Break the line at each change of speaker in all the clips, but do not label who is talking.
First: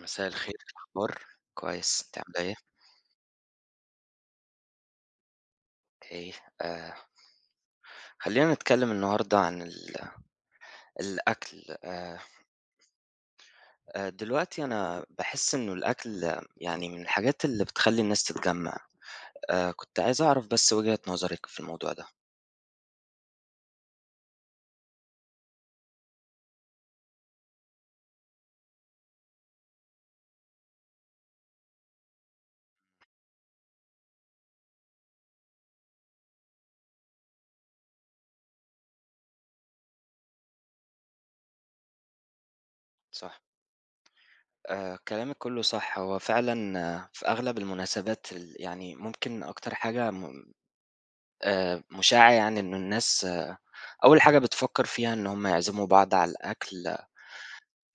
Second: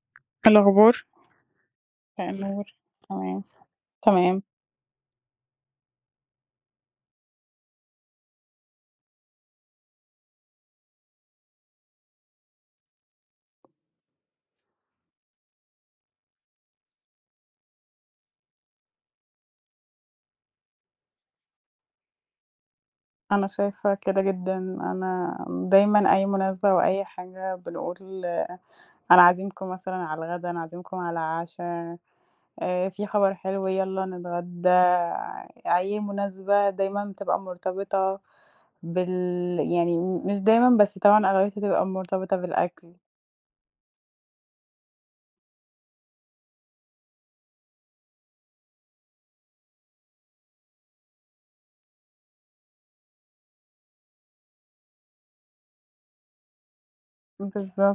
مساء
إيه
الخير. إيه
الأخبار؟
الأخبار؟ كويس، أنتِ
مساء
عاملة إيه؟
النور. تمام، تمام.
إيه آآ خلينا نتكلم النهاردة عن ال الأكل آآ آآ، دلوقتي أنا باحس إنه الأكل، يعني من الحاجات اللي بتخلّي الناس تتجمع. آآ، كنت عايز أعرف بس وجهة نظرِك في الموضوع ده.
أنا شايفة كده جدًا، أنا دايمًا أي مناسبة، أو أي حاجة بنقول أنا عازمكم مثلًا على الغدا، أنا عازمكم على العشا. آآ، في خبر حلو يالّا نتغدى، أي مناسبة دايمًا بتبقى مرتبطة بال يعني مش دايمًا، بس طبعًا أغلبيتها بتبقى مرتبطة بالأكل.
صح. آآ، كلامِك كله صح. هو فعلًا، في أغلب المناسبات ال يعني ممكن أكتر حاجة م آآ، مُشاعة يعني إن الناس أول حاجة بتفكِّر فيها إن هُم يعزِّموا بعض على الأكل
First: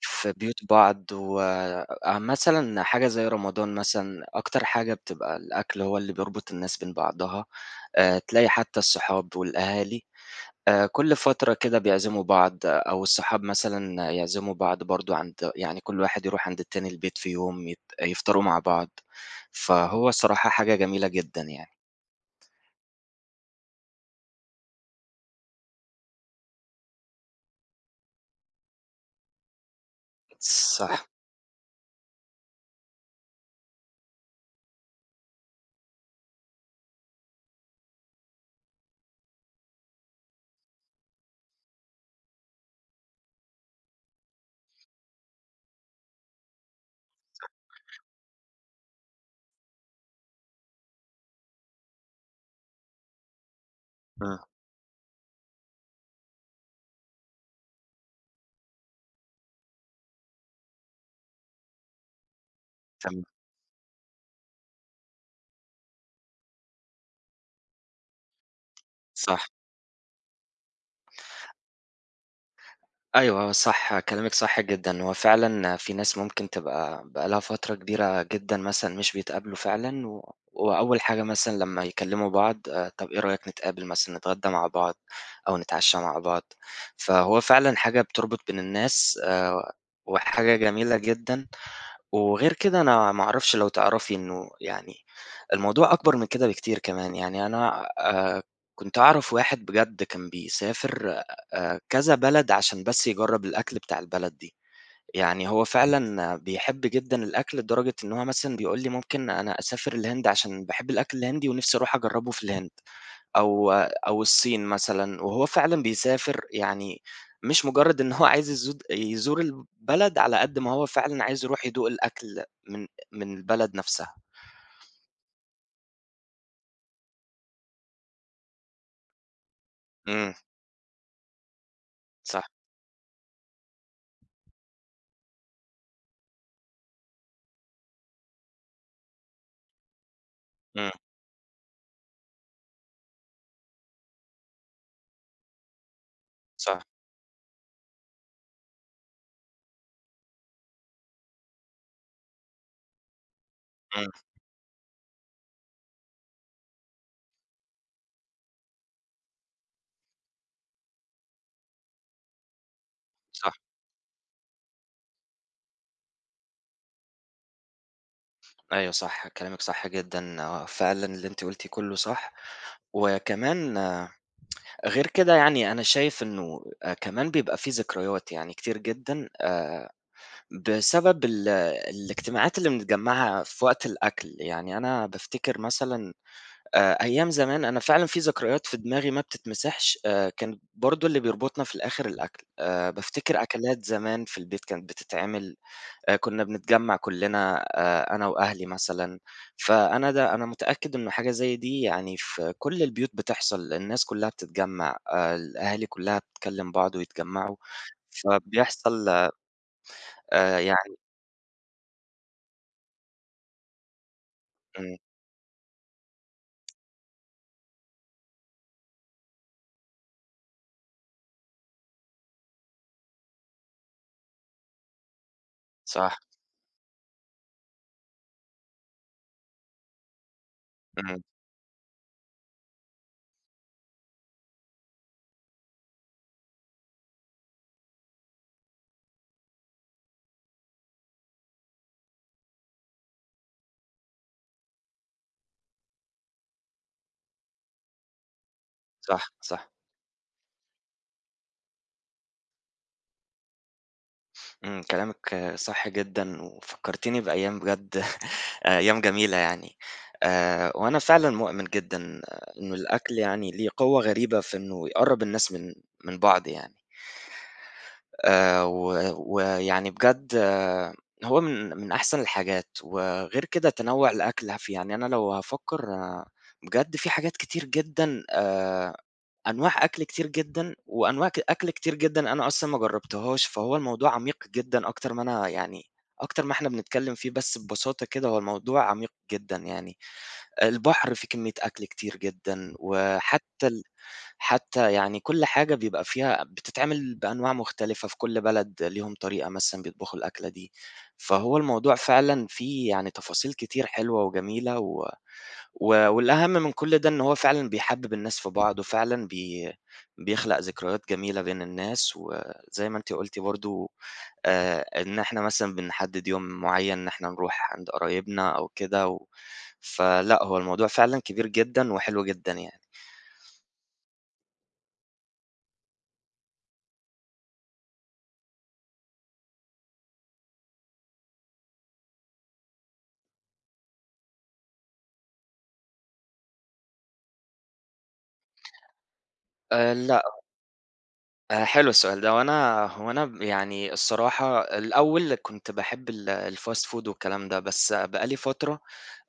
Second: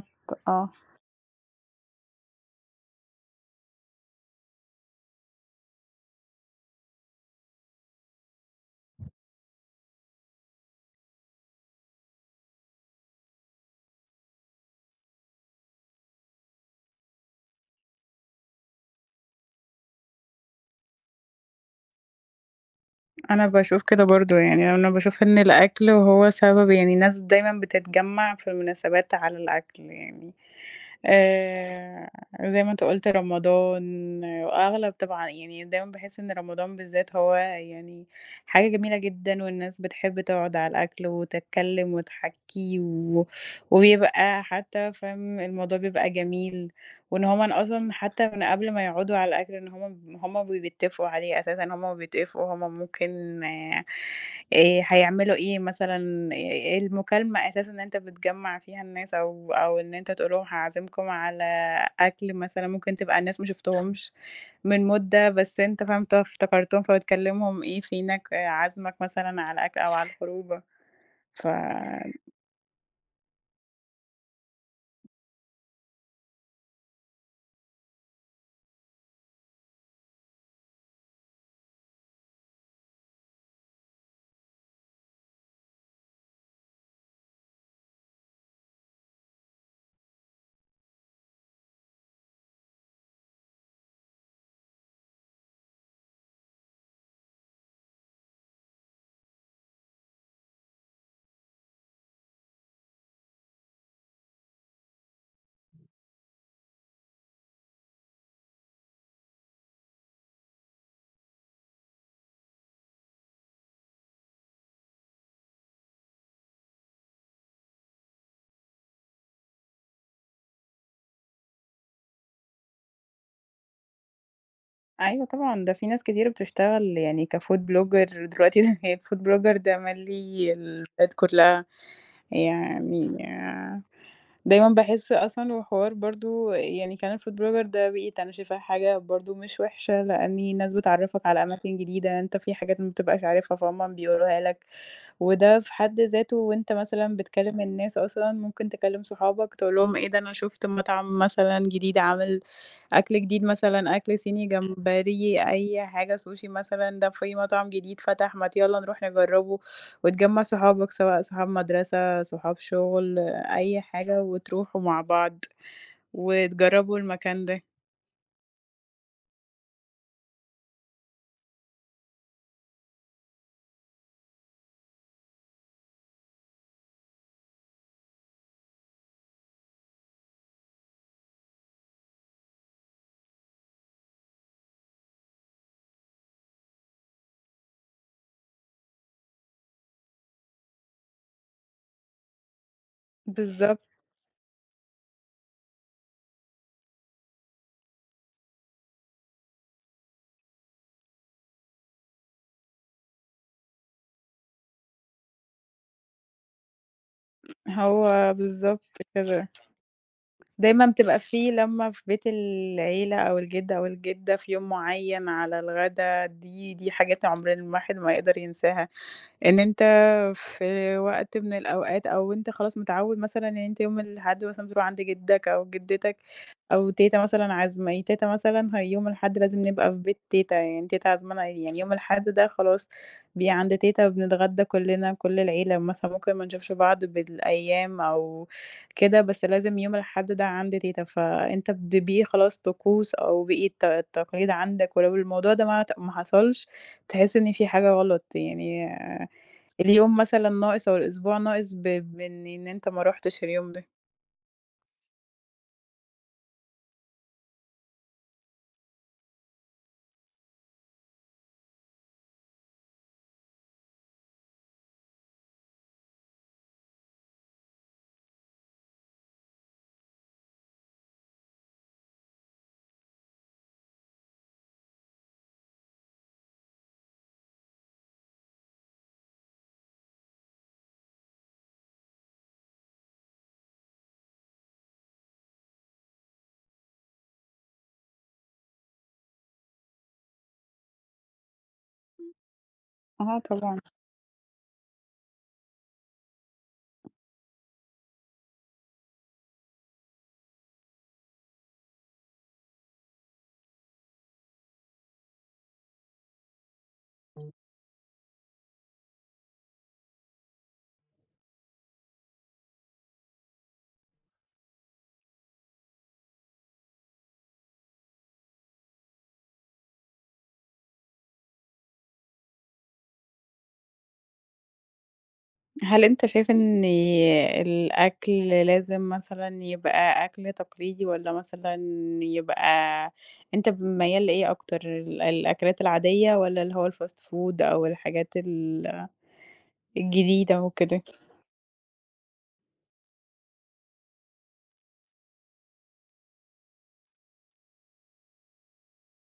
في بيوت
آه.
بعض. وآآ مثلًا حاجة زي رمضان مثلًا، أكتر حاجة بتبقى الأكل هو اللي بيربط الناس بين بعضها. آآ، تلاقي حتى الصحاب والأهالي، آآ، كل فترة كده، بيعزِّموا بعض، أو الصحاب مثلًا يعزِّموا بعض برضه عند يعني، كل واحد يروح عند التاني البيت، في يوم يت يفطروا مع بعض. فهو الصراحة، حاجة جميلة جدًا يعني.
أنا باشوف كده برضه يعني، أنا باشوف إن الأكل هو سبب يعني الناس دايمًا بتتجمَّع في المناسبات على الأكل يعني.
صح.
آآ زي ما أنت قُلت، رمضان، وأغلب طبعًا يعني دايمًا باحِس إن رمضان بالذات، هو يعني حاجة جميلة جدًا، والناس بتحِب تقعد على الأكل وتتكلَّم وتحكي و وبيبقى حتى فاهم، الموضوع بيبقى جميل، وإن هُم أصلًا،
[unintelligible]
حتى من قبل ما يقعدوا على الأكل، إن هُم من وهُم بيتَّفقوا عليه أساسًا. وهُم بيتَّفقوا، هُم ممكن آآ،
إمم.
هيعملوا إيه مثلًا، المكالمة أساسًا اللي أنت بتجمِّع فيها الناس، أو أو إن أنت تقول لهم: "هاعزِّمكم على أكل مثلًا." ممكن تبقى
[unintelligible]
الناس ما شُفتهمش من مُدة، بس أنت فاهم افتكرتهم، فبتكلِّمهم: "إيه فينك، عازمك مثلًا
صح.
على أكل أو على الخرجة." ف
أيوه، آه، صح، كلامِك صح جدًا. هو فعلًا في ناس ممكن تبقى بقى لها فترة كبيرة جدًا مثلًا، مش بيتقابلوا فعلًا، وأول حاجة مثلًا لمّا يكلِّموا بعض، آآ، "طب، إيه رأيك، نتقابل مثلًا، نتغدَّى مع بعض أو نتعشَّى مع بعض؟" فهو فعلًا حاجة بتربط بين الناس، آآ، وحاجة جميلة جدًا. وغير كده، أنا ما اعرفش، لو تعرفي إنه يعني، الموضوع أكبر من كده بكتير كمان. يعني أنا آآ، كنت أعرف واحد بجد كان بيسافر آآ، كذا بلد، عشان بس يجرِّب الأكل بتاع البلد دي. يعني، هو فعلًا بيحِب جدًا الأكل، لدرجة إن هو مثلًا بيقول لي: "ممكن أنا أسافر الهند، عشان باحِب الأكل الهندي، ونفسي أروح أجرِّبه في الهند، أو أو الصين مثلًا." وهو فعلًا بيسافر يعني، مش مجرَّد إنه هو عايز يزود يزور البلد، على قدر ما هو فعلًا عايز يروح يدوق الأكل من من البلد نفسها.
أيوه، طبعًا، ده في ناس كتير بتشتغل يعني كfood blogger دلوقتي، هي الfood blogger
إمم.
مالِي البلاد كلها.
صح.
يعني دايمًا باحِس أصلًا، وحوار برضه يعني كمان الfood blogger ده بقيت أنا شايفاه حاجة برضه مش وحشة، لأن الناس
إمم.
بتعرِّفك على أماكن جديدة، أنت في حاجات ما بتبقاش عارفها، فهُم بيوروها لك. وده في حد ذاته، وأنت
صح.
مثلًا بتكلِّم الناس أصلًا، ممكن تكلِّم صحابك، تقول لهم: "إيه ده، أنا شُفت مطعم مثلًا جديد عامل، أكل جديد مثلًا،
إمم.
أكل صيني، جمبري، أي حاجة، سوشي مثلًا، ده في مطعم جديد فتح، ما ت يالَّا نروح نجرِّبه." وتجمِّع صحابك، سواء صحاب مدرسة، صحاب شغل،
صح.
أي حاجة، وتروحوا مع بعض وتجرَّبوا المكان ده.
أيوه، صح، كلامِك صح جدًا، آه. فعلًا، اللي أنتِ قُلتيه كلَّه صح. وكمان غير كده يعني، أنا شايف إنه كمان بيبقى في ذكريات، يعني كتير جدًا، آآ، بسبب ال الاجتماعات اللي بنتجمَّعها في وقت الأكل. يعني، أنا بافتكر مثلًا آآ، أيام زمان أنا فعلًا في ذكريات في دماغي ما بتتمسحش. آآ، كان برضه اللي بيربطنا في الآخر الأكل. آآ، بافتكر
بالضبط.
أكلات زمان في البيت، كانت بتتعمل آآ، كنَّا بنتجمَّع كلَّنا آآ، أنا وأهلي مثلًا. فأنا ده أنا متأكِّد إنه حاجة زي دي، يعني في كل البيوت بتحصل، الناس كلَّها بتتجمَّع، الأهالي كلَّها بتكلِّم بعض ويتجمَّعوا.
هو بالضبط
فبيحصل
كده.
آآ
دايمًا
يعني
بتبقى في لمة في بيت العيلة، أو الجد، أو الجدَّة، في يوم
إمم.
معيَّن على الغدا، دي دي حاجات عُمر الواحد ما يقدر ينساها. إن أنت في وقت من الأوقات أو أنت خلاص متعوِّد مثلًا إن أنت يوم الأحد مثلًا بتروح عند جدَّك أو جدَّتك،
صح.
أو تيتة مثلًا عازمة ي تيتة مثلًا هي يوم الأحد، لازم نبقى في بيت تيتة يعني. تيتة
إمم.
عازمانا يعني، يوم الأحد ده خلاص، بي عند تيتة، بنتغدَّى كلَّنا، كل العيلة مثلًا. ممكن ما نشوفش بعض بالأيام أو كده، بس لازم يوم الأحد ده عند تيتة. فأنت بد بيه خلاص، طقوس، أو بقى الت التقاليد عندك. ولو الموضوع ده ما عت ما حصلش، تحِس إن في حاجة غلط يعني،
صح، صح.
اليوم مثلًا ناقص أو الأسبوع ناقص، ب ب إن إن أنت ما رُحتش اليوم ده.
امم، كلامِك صح جدًا وفكرتيني بأيام بجد أيام جميلة يعني. آآ وأنا فعلًا مؤمن جدًا إنه الأكل يعني ليه قوة غريبة في إنه يقرّب الناس من من بعض يعني. آآ و ويعني بجد هو من من أحسن الحاجات وغير كده تنوّع الأكل هف يعني أنا لو هافكر بجد في حاجات كتير جدًا آآ أنواع أكل كتير جدًا، وأنواع ك أكل كتير جدًا أنا أصلًا ما جربتهاش فهو الموضوع عميق جدًا أكتر ما أنا يعني أكتر ما إحنا بنتكلم فيه، بس ببساطة كده هو الموضوع عميق جدًا يعني، البحر فيه كمية أكل كتير جدًا
آه
وحتى
طبعًا.
ال حتى يعني كل حاجة بيبقى فيها بتتعمل بأنواع مختلفة في كل بلد ليهم طريقة مثلًا بيطبخوا الأكلة دي، فهو الموضوع فعلًا فيه يعني تفاصيل كتير حلوة وجميلة و و والأهم من كل ده إن هو فعلًا بيحبّب الناس في بعض وفعلًا بي بيخلق ذكريات جميلة بين الناس وزي ما أنتِ قُلتِ برضه آآ إن إحنا مثلًا بنحدد يوم معين إن إحنا نروح عند قرايبنا أو كده و فلأ هو الموضوع فعلًا كبير جدًا وحلو جدًا يعني.
هل أنت شايف إن الأكل لازم مثلًا يبقى أكْل تقليدي والّا مثلًا يبقى أنت ميّال لإيه أكتر ال الأكلات العادية والّا اللي هو الfast food أو الحاجات ال
آآ، لأ.
الجديده وكده؟
آآ، حلو السؤال ده، هو أنا هو أنا يعني الصراحة الأول كنت باحب ال الfast food والكلام ده، بس بقى لي فترة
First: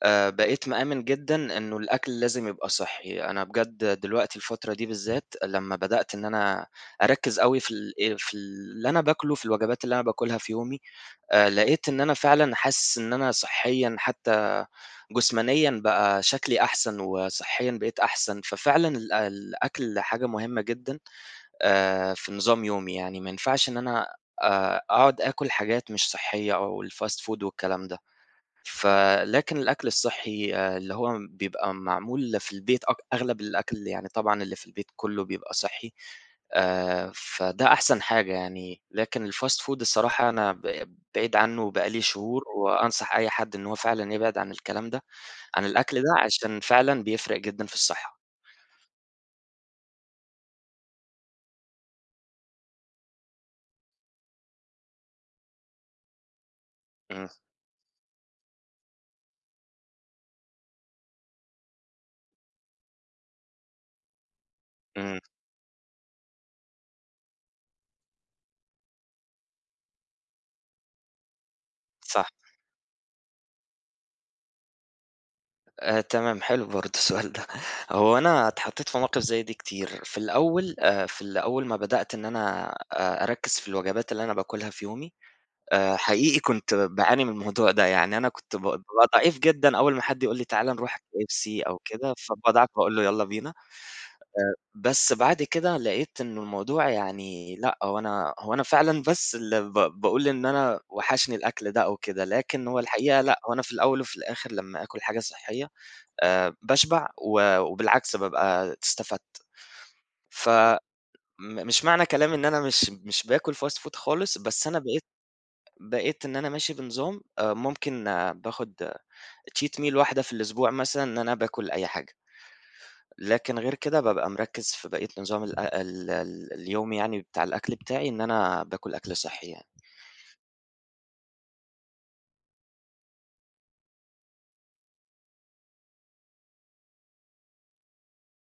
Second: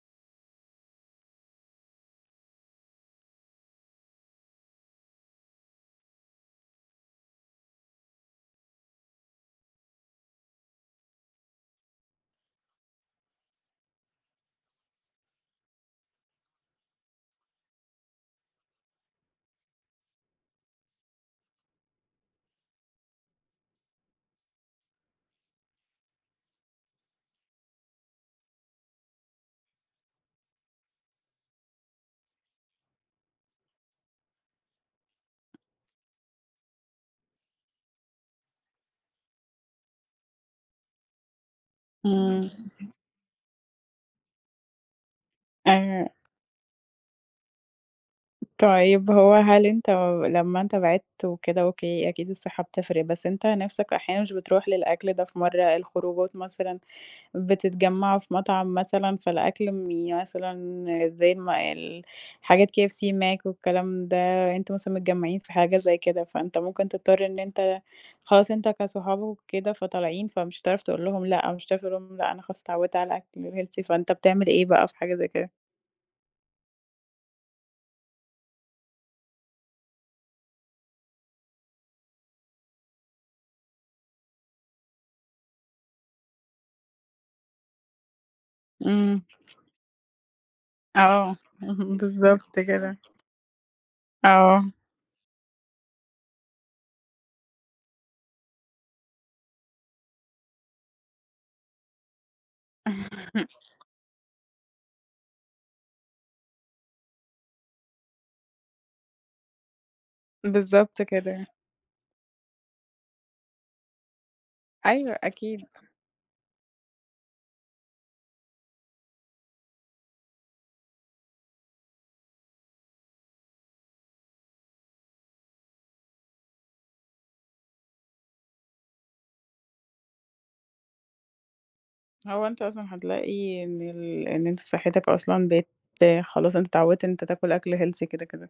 آآ بقيت مآمن جدًا إنه الأكل لازم يبقى صحّي. أنا بجد دلوقتي الفترة دي بالذات، لما بدأت إن أنا أركّز أوي في ال آآ في اللي أنا باكله في الوجبات اللي أنا باكلها في يومي، آآ لقيت إن أنا فعلًا حاسس إن أنا صحيًا حتى، جسمانيًا بقى شكلي أحسن، وصحيًا بقيت أحسن. ففعلًا الأ الأكل حاجة مهمة جدًا آآ في نظام يومي. يعني ما ينفعش إن أنا آآ أقعد أكل حاجات مش صحية أو الfast food والكلام ده. ف لكن الأكل الصحي اللي هو بيبقى معمول في البيت، أك أغلب الأكل يعني طبعًا اللي في البيت كُله بيبقى صحّي، آآ، فده أحسن حاجة يعني. لكن الfast food الصراحة أنا ب بعيد عنه، وبقى لي شهور،
إمم.
وأنصح أي حد إنه هو فعلًا يبعد عن الكلام ده عن الأكل
آآ
ده، عشان فعلًا بيفرِق جدًا في الصحة.
طيب هو هل أنت لمّا أنت بعدت وكده أوكي، أكيد الصحة بتفرق بس أنت نفسك أحيانًا مش بتروح للأكل ده في مرّة الخروجات مثلًا
إمم.
بتتجمعوا في مطعم مثلًا فالأكل مي يعني مثلًا زي مال حاجات KFC، Mac والكلام ده أنتم مثلًا
إمم.
متجمعين في حاجة زيّ كده فأنت ممكن تضطر إن أنت خلاص أنت كصحاب وكده فطالعين فمش هتعرف تقول لهُم لأ مش هتعرف لهُم
صح.
لأ أنا خلاص اتعودت على الأكل الhealthy فأنت بتعمل إيه بقى في حاجة زي كده؟
آآ تمام، حلو برضه السؤال ده. هو أنا اتحطيت في مواقف زيّ دي كتير في الأول آآ في أول ما بدأت إن أنا أ أركّز في الوجبات اللي أنا باكلها في يومي، آآ حقيقي كنت باعاني من الموضوع ده يعني. أنا كنت ب بابقى
إمم.
ضعيف جدًا، أول ما حد يقول لي: "تعالَ نروح
آه،
KFC أو
اهم
كده"
بالضبط
فباضعف باقول
كده.
له: "يلّا بينا." آآ
آه.
بس بعد كده لقيت إنه الموضوع يعني لأ، هو أنا هو أنا فعلًا بس ال ب باقول إن أنا وحشني الأكل ده أو كده، لكن هو الحقيقة لأ، هو أنا في الأول وفي الآخر لمّا آكُل حاجة صحية آآ باشبع، و وبالعكس بابقى استفدت. ف م
بالضبط كده.
مش معنى كلامي إن أنا مش مش باكل fast food خالص، بس أنا بقيت
أيوه أكيد.
بقيت إن أنا ماشي بنظام. آآ ممكن باخد آآ cheat meal واحدة في الأسبوع مثلًا، إن أنا باكُل أي حاجة. لكن غير كده بابقى مركّز في بقية نظام الأ ال ال اليوم يعني بتاع الأكل بتاعي، إن أنا باكل أكل صحّي يعني.
هو أنت أصلًا حتلاقي إن ال إن أنت صحتك أصلًا بقت خلاص أنت اتعودت إن أنت تاكل أكْل healthy كده كده.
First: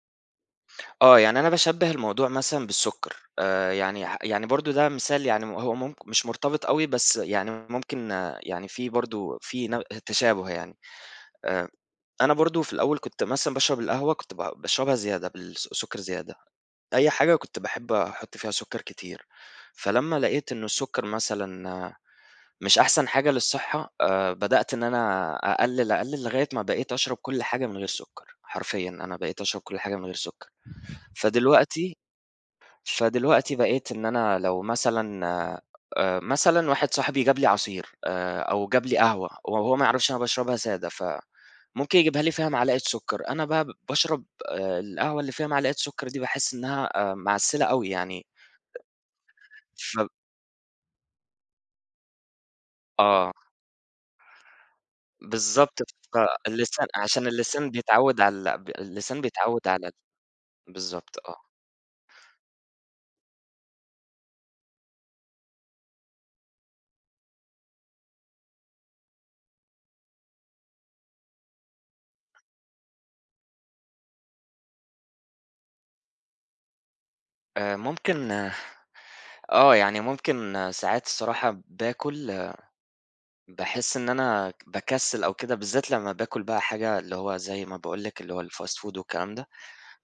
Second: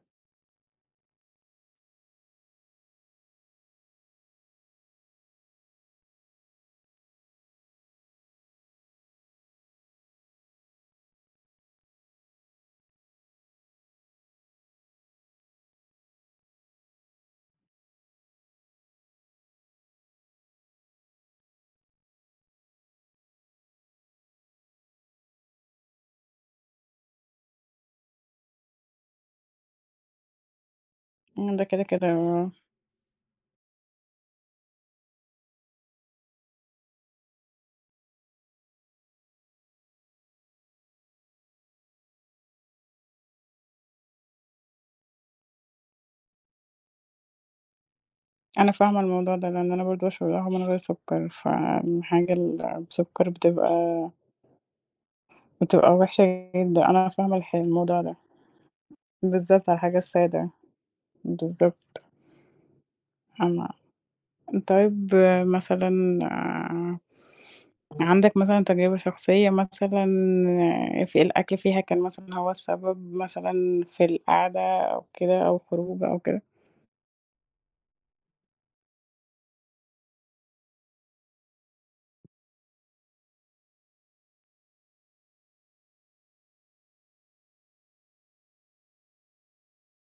آه، يعني أنا باشبِّه الموضوع مثلًا بالسكر. آآ، يعني ح يعني برضه ده مثال يعني هو م مش مرتبط أوي، بس يعني ممكن يعني في برضه في ن تشابه يعني. آآ، أنا برضه، في الأول، كنت مثلًا باشرب القهوة، كنت ب باشربها زيادة، بالسك سكر زيادة، أي حاجة كنت باحِب أحُط فيها سكر كتير. فلمَّا لقيت إنه السكر مثلًا مش أحسن حاجة للصحة، آآ، بدأت إن أنا أقلِّل، أقلِّل، لغاية ما بقيت أشرب كل حاجة من غير سكر. حرفيًا، أنا بقيت أشرب كل حاجة من غير سكر.
امم، ده كده
فدلوقتي
كده، آه.
فدلوقتي، بقيت إن أنا، لو مثلًا آآ، مثلًا واحد صاحبي جاب لي عصير، آآ، أو جاب لي قهوة، و وهو ما يعرفش أنا باشربها سادة، فممكن يجيبها لي فيها معلقة سكر. أنا بقى باشرب، آآ، القهوة اللي فيها معلقة سكر دي، باحِس إنها، آآ، معسِّلة أوي يعني
أنا فاهمة الموضوع ده، لأن أنا
ف
برضه باشرب القهوة من غير سكر، فالحاجة المسكرة
آه.
بتبقى
بالضبط،
بتبقى وحشة
فاللسان
جدًا، أنا
عشان
فاهمة الحي
اللسان
الموضوع ده.
بيتعود على ال اللسان بيتعود
بالضبط على
على ال
الحاجة السادة.
بالضبط، آه.
بالضبط. فاهمة، طيب، مثلًا عندك مثلًا تجربة شخصية مثلًا ف الأكل فيها كان مثلًا هو السبب مثلًا في القعدة، أو كده، أو خروجة أو كده؟
آآ، ممكن آه، يعني ممكن ساعات الصراحة باكُل، باحِس إن أنا ك باكسل أو كده، بالذات لمّا باكُل بقى حاجة، اللي هو زي ما باقول لِك، اللي هو الfast food والكلام ده،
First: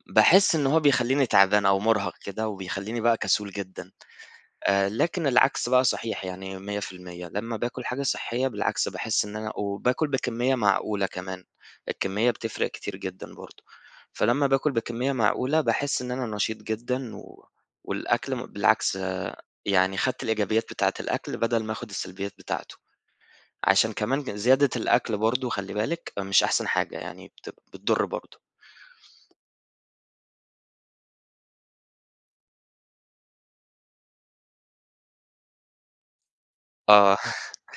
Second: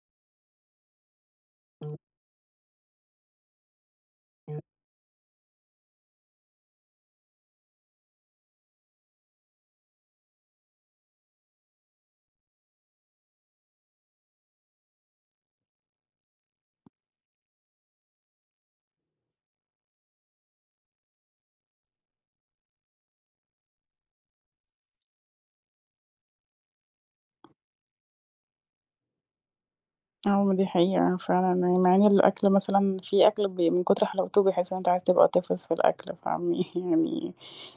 باحِس إنه هو بيخلِّيني تعبان أو مُرهَق كده، وبيخلِّيني بقى كسول جدًا. آآ، لكن العكس بقى صحيح يعني 100%، لمّا باكُل حاجة صحِّية بالعكس، باحِس إن أنا وباكُل بكمِّية معقولة كمان، الكمِّية بتفرِّق كتير جدًا برضه. فلمّا باكُل بكمِّية معقولة، باحِس إن أنا نشيط جدًا، و والأكل م بالعكس يعني خَدت الإيجابيات بتاعة الأكل، بدل ما آخُد السلبيات بتاعته. عشان كمان ج زيادة الأكل برضه، خلِّي بالِك، مش أحسن حاجة يعني، بتبقى بتضُر برضه.
آه، ما دي حقيقة فعلًا مع إن الأكل مثلًا في أكل، بي من كُتر حلاوته، بتحِس إن أنت عايز تبقى طفس في الأكل. فاهمني؟
آه.
يعني،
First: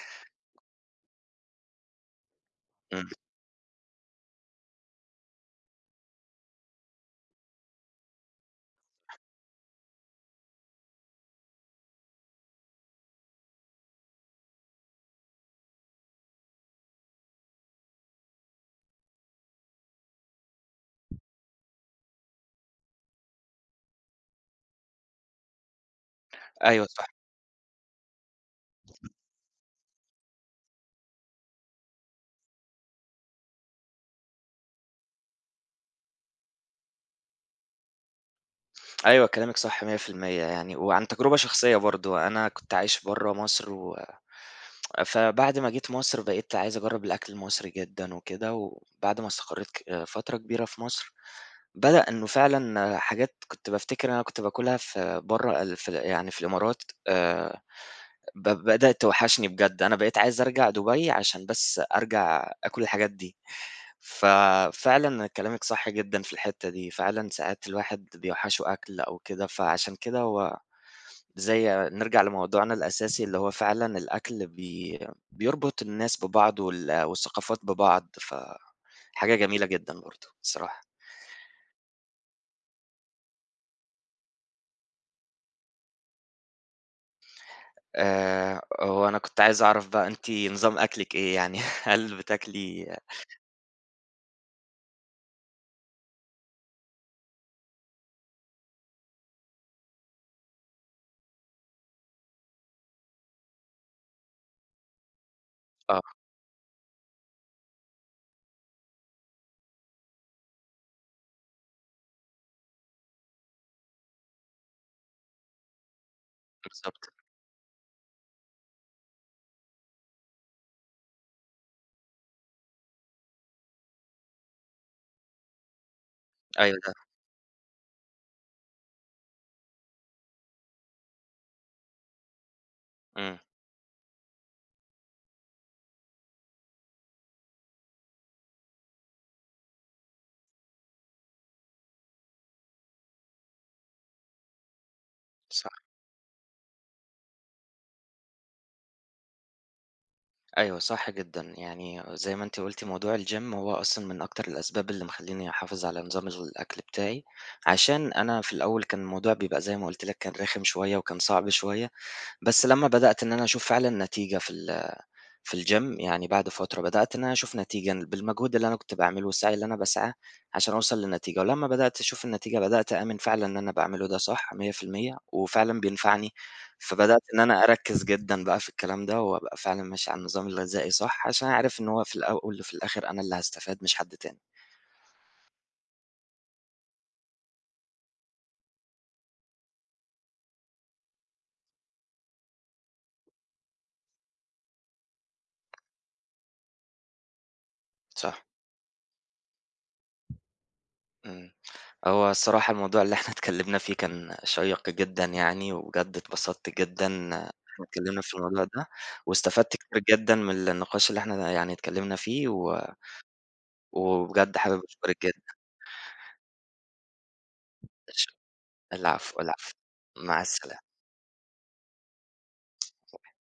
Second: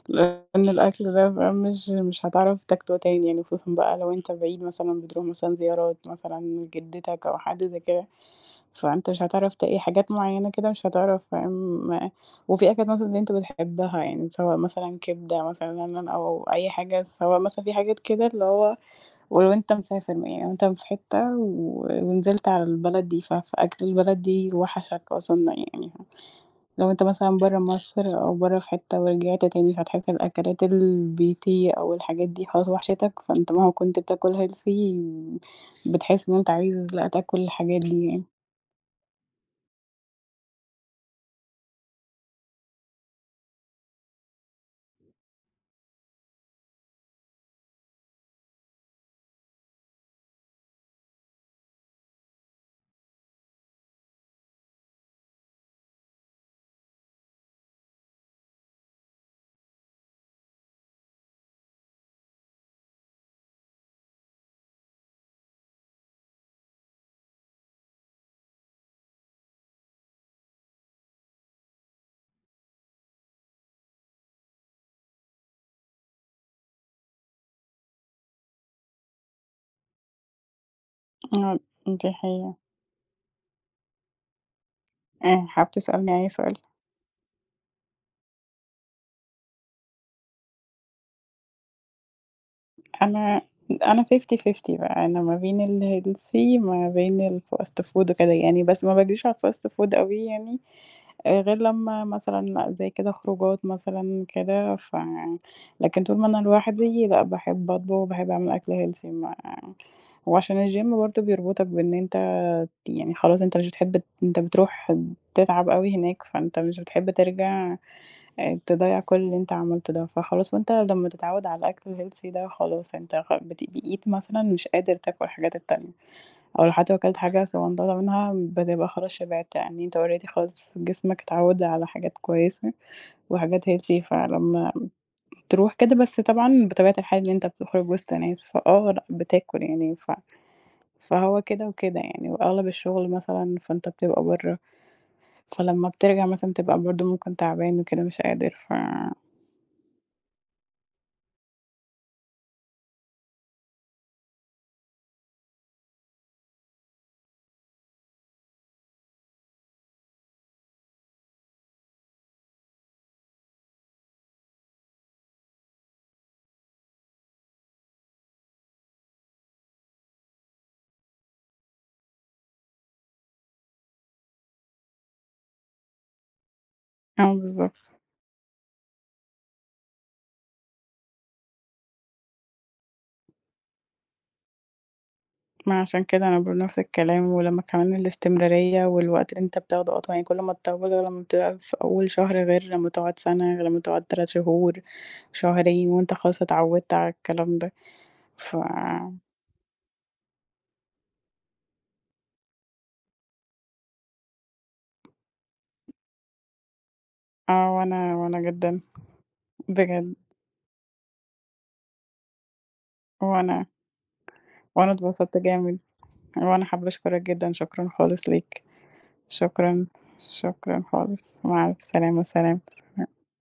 لأن الأكل ده بقى، مش مش هتعرف تاكله
إمم.
تاني يعني خصوصًا بقى لو أنت بعيد مثلًا، بتروح مثلًا زيارات، مثلًا لجدَّتك أو حد زي كده، فأنت مش هتعرف ت إيه حاجات معيَّنة كده، مش هتعرف فاهم، وفي أكلات مثلًا، اللي أنت بتحبها، يعني سواء مثلًا كبدة مثلًا [unintelligible] أو أي حاجة. سواء مثلًا في حاجات كده، اللي هو ولو أنت مسافر م يعني لو أنت في حتة و ونزِلت على البلد دي، ف فأكل البلد دي وَحَشك أصلًا. يعني ه
أيوه،
لو أنت
صح.
مثلًا برَّا مصر أو برَّا في حتَّة، ورجِعت تاني فهتحِس الأكلات ال البيتي، أو الحاجات دي، خلاص وَحَشتك. فأنت مهما كنت بتاكل healthy، بتحِس إن أنت عايز، لأ، تاكل الحاجات دي يعني.
أيوه، كلامِك صح 100% يعني، وعن تجربة شخصية برضه. أنا كنت عايش برَّه مصر، و فبعد ما جيت مصر، بقيت عايز أجرِّب الأكل المصري جدًا وكده. وبعد ما استقريت ك فترة كبيرة في مصر، بدأ إنه فعلًا حاجات كنت بافتكر أنا كنت باكُلها في برَّه ال في ال يعني في الإمارات، آآ، ب بدأت توحِّشني بجد. أنا بقيت عايز أرجع دبي، عشان بس أرجع آكُل الحاجات دي. ففعلًا كلامِك صح جدًا في الحتَّة دي، فعلًا ساعات الواحد بيوحِّشه أكل أو كده. فعشان كده هو زي نرجع لموضوعنا الأساسي، اللي هو فعلًا الأكل بي بيربط الناس ببعض وال والثقافات ببعض. ف حاجة جميلة جدًا برضه الصراحة.
[unintelligible] دي حقيقة. آآ، حابب تسألني أي سؤال؟
آآ، هو أنا كنت عايز أعرف بقى، أنتِ نظام أكلِك إيه يعني؟ هل بتاكلي
أنا أنا 50: 50 بقى، أنا ما بين الhealthy، ما بين الfast food وكده يعني. بس ما باجريش على الfast food أوي يعني، غير لمَّا مثلًا زي كده، خروجات مثلًا كده. ف
آه.
لكن طول ما أنا لوحدي، لأ، باحِب أطبخ، باحِب أعمل أكل healthy. ما وعشان الجيم برضه، بيربطك بإن أنت ت يعني خلاص، أنت مش بتحِب ت أنت بتروح تتعب أوي هناك، فأنت مش بتحِب
بالضبط.
ترجع آآ تضيِّع كل اللي أنت عملته ده. فخلاص، وأنت لمَّا تتعوَّد على الأكل الhealthy ده، خلاص، أنت خ بت بقيت مثلًا مش قادر تاكل الحاجات التانية، أو ل
أيوه
حتى لو
ده
كلت حاجة صغنططة منها، بتبقى خلاص شبعت يعني أنت already، خلاص، جسمك اتعوَّد على حاجات كويسة
امم.
وحاجات healthy فلمَّا تروح كده بس طبعًا بطبيعة الحياة إن أنت بتخرج وسط ناس، فآه، لأ، بتاكل يعني. ف فهو كده وكده يعني. وأغلب الشغل مثلًا، فأنت بتبقى برَّه،
صح.
فلمَّا بترجع مثلًا بتبقى برضه ممكن تعبان وكده، مش قادر، ف
أيوه، صح جدًا. يعني زي ما أنتِ قُلتِ موضوع الGym هو أصلًا من أكتر الأسباب اللي مخلّيني أحافظ على نظام الغ الأكل بتاعي؛ عشان أنا في الأول كان الموضوع بيبقى زي ما قُلت لِك كان رِخم شوية وكان صعب شوية بس لمّا بدأت إن أنا أشوف فعلًا نتيجة في ال في الGym يعني بعد فترة بدأت إن أنا أشوف نتيجة بالمجهود اللي أنا كنت باعمله والسعي اللي أنا باسعاه عشان أوصل للنتيجة، ولمّا بدأت أشوف النتيجة بدأت أآمن فعلًا إن أنا باعمله ده صح 100% وفعلًا بينفعني فبدأت
آه
إن أنا
بالضبط.
أركّز جدًا بقى في الكلام ده وأبقى فعلًا ماشي على النظام الغذائي صح؛ عشان أنا عارف إن هو في الأول وفي الآخر أنا اللي هاستفاد مش حد تاني.
ما عشان كده أنا باقول نفْس الكلام ولمّا كمان الاستمرارية والوقت اللي أنت بتاخده أطول يعني كل ما تطوّله ولمّا بتبقى فأول شهر غِير لمّا تقعد سنة، غِير لمّا تقعد 3 شهور، شهرين وأنت خلاص اتعودت على الكلام ده
صح.
فا
امم. هو الصراحة الموضوع اللي إحنا اتكلّمنا فيه كان شيّق جدًا يعني، وبجد اتبسطت جدًا إن
آه
إحنا
وأنا
اتكلّمنا في
وأنا
الموضوع
جدًا
ده واستفدت كتير
بجد.
جدًا من النقاش اللي إحنا يعني اتكلّمنا فيه و
وأنا.
وبجد حابب
وأنا
أشكرِك
اتبسطت
جدًا.
جامد وأنا حابة أشكرك جدًا. شكرًا
ش
خالص ليك،
العفو، العفو
شكرًا،
مع السلامة.
شكرًا خالص مع ألف السلامة، سلام [unintelligible]
[unintelligible]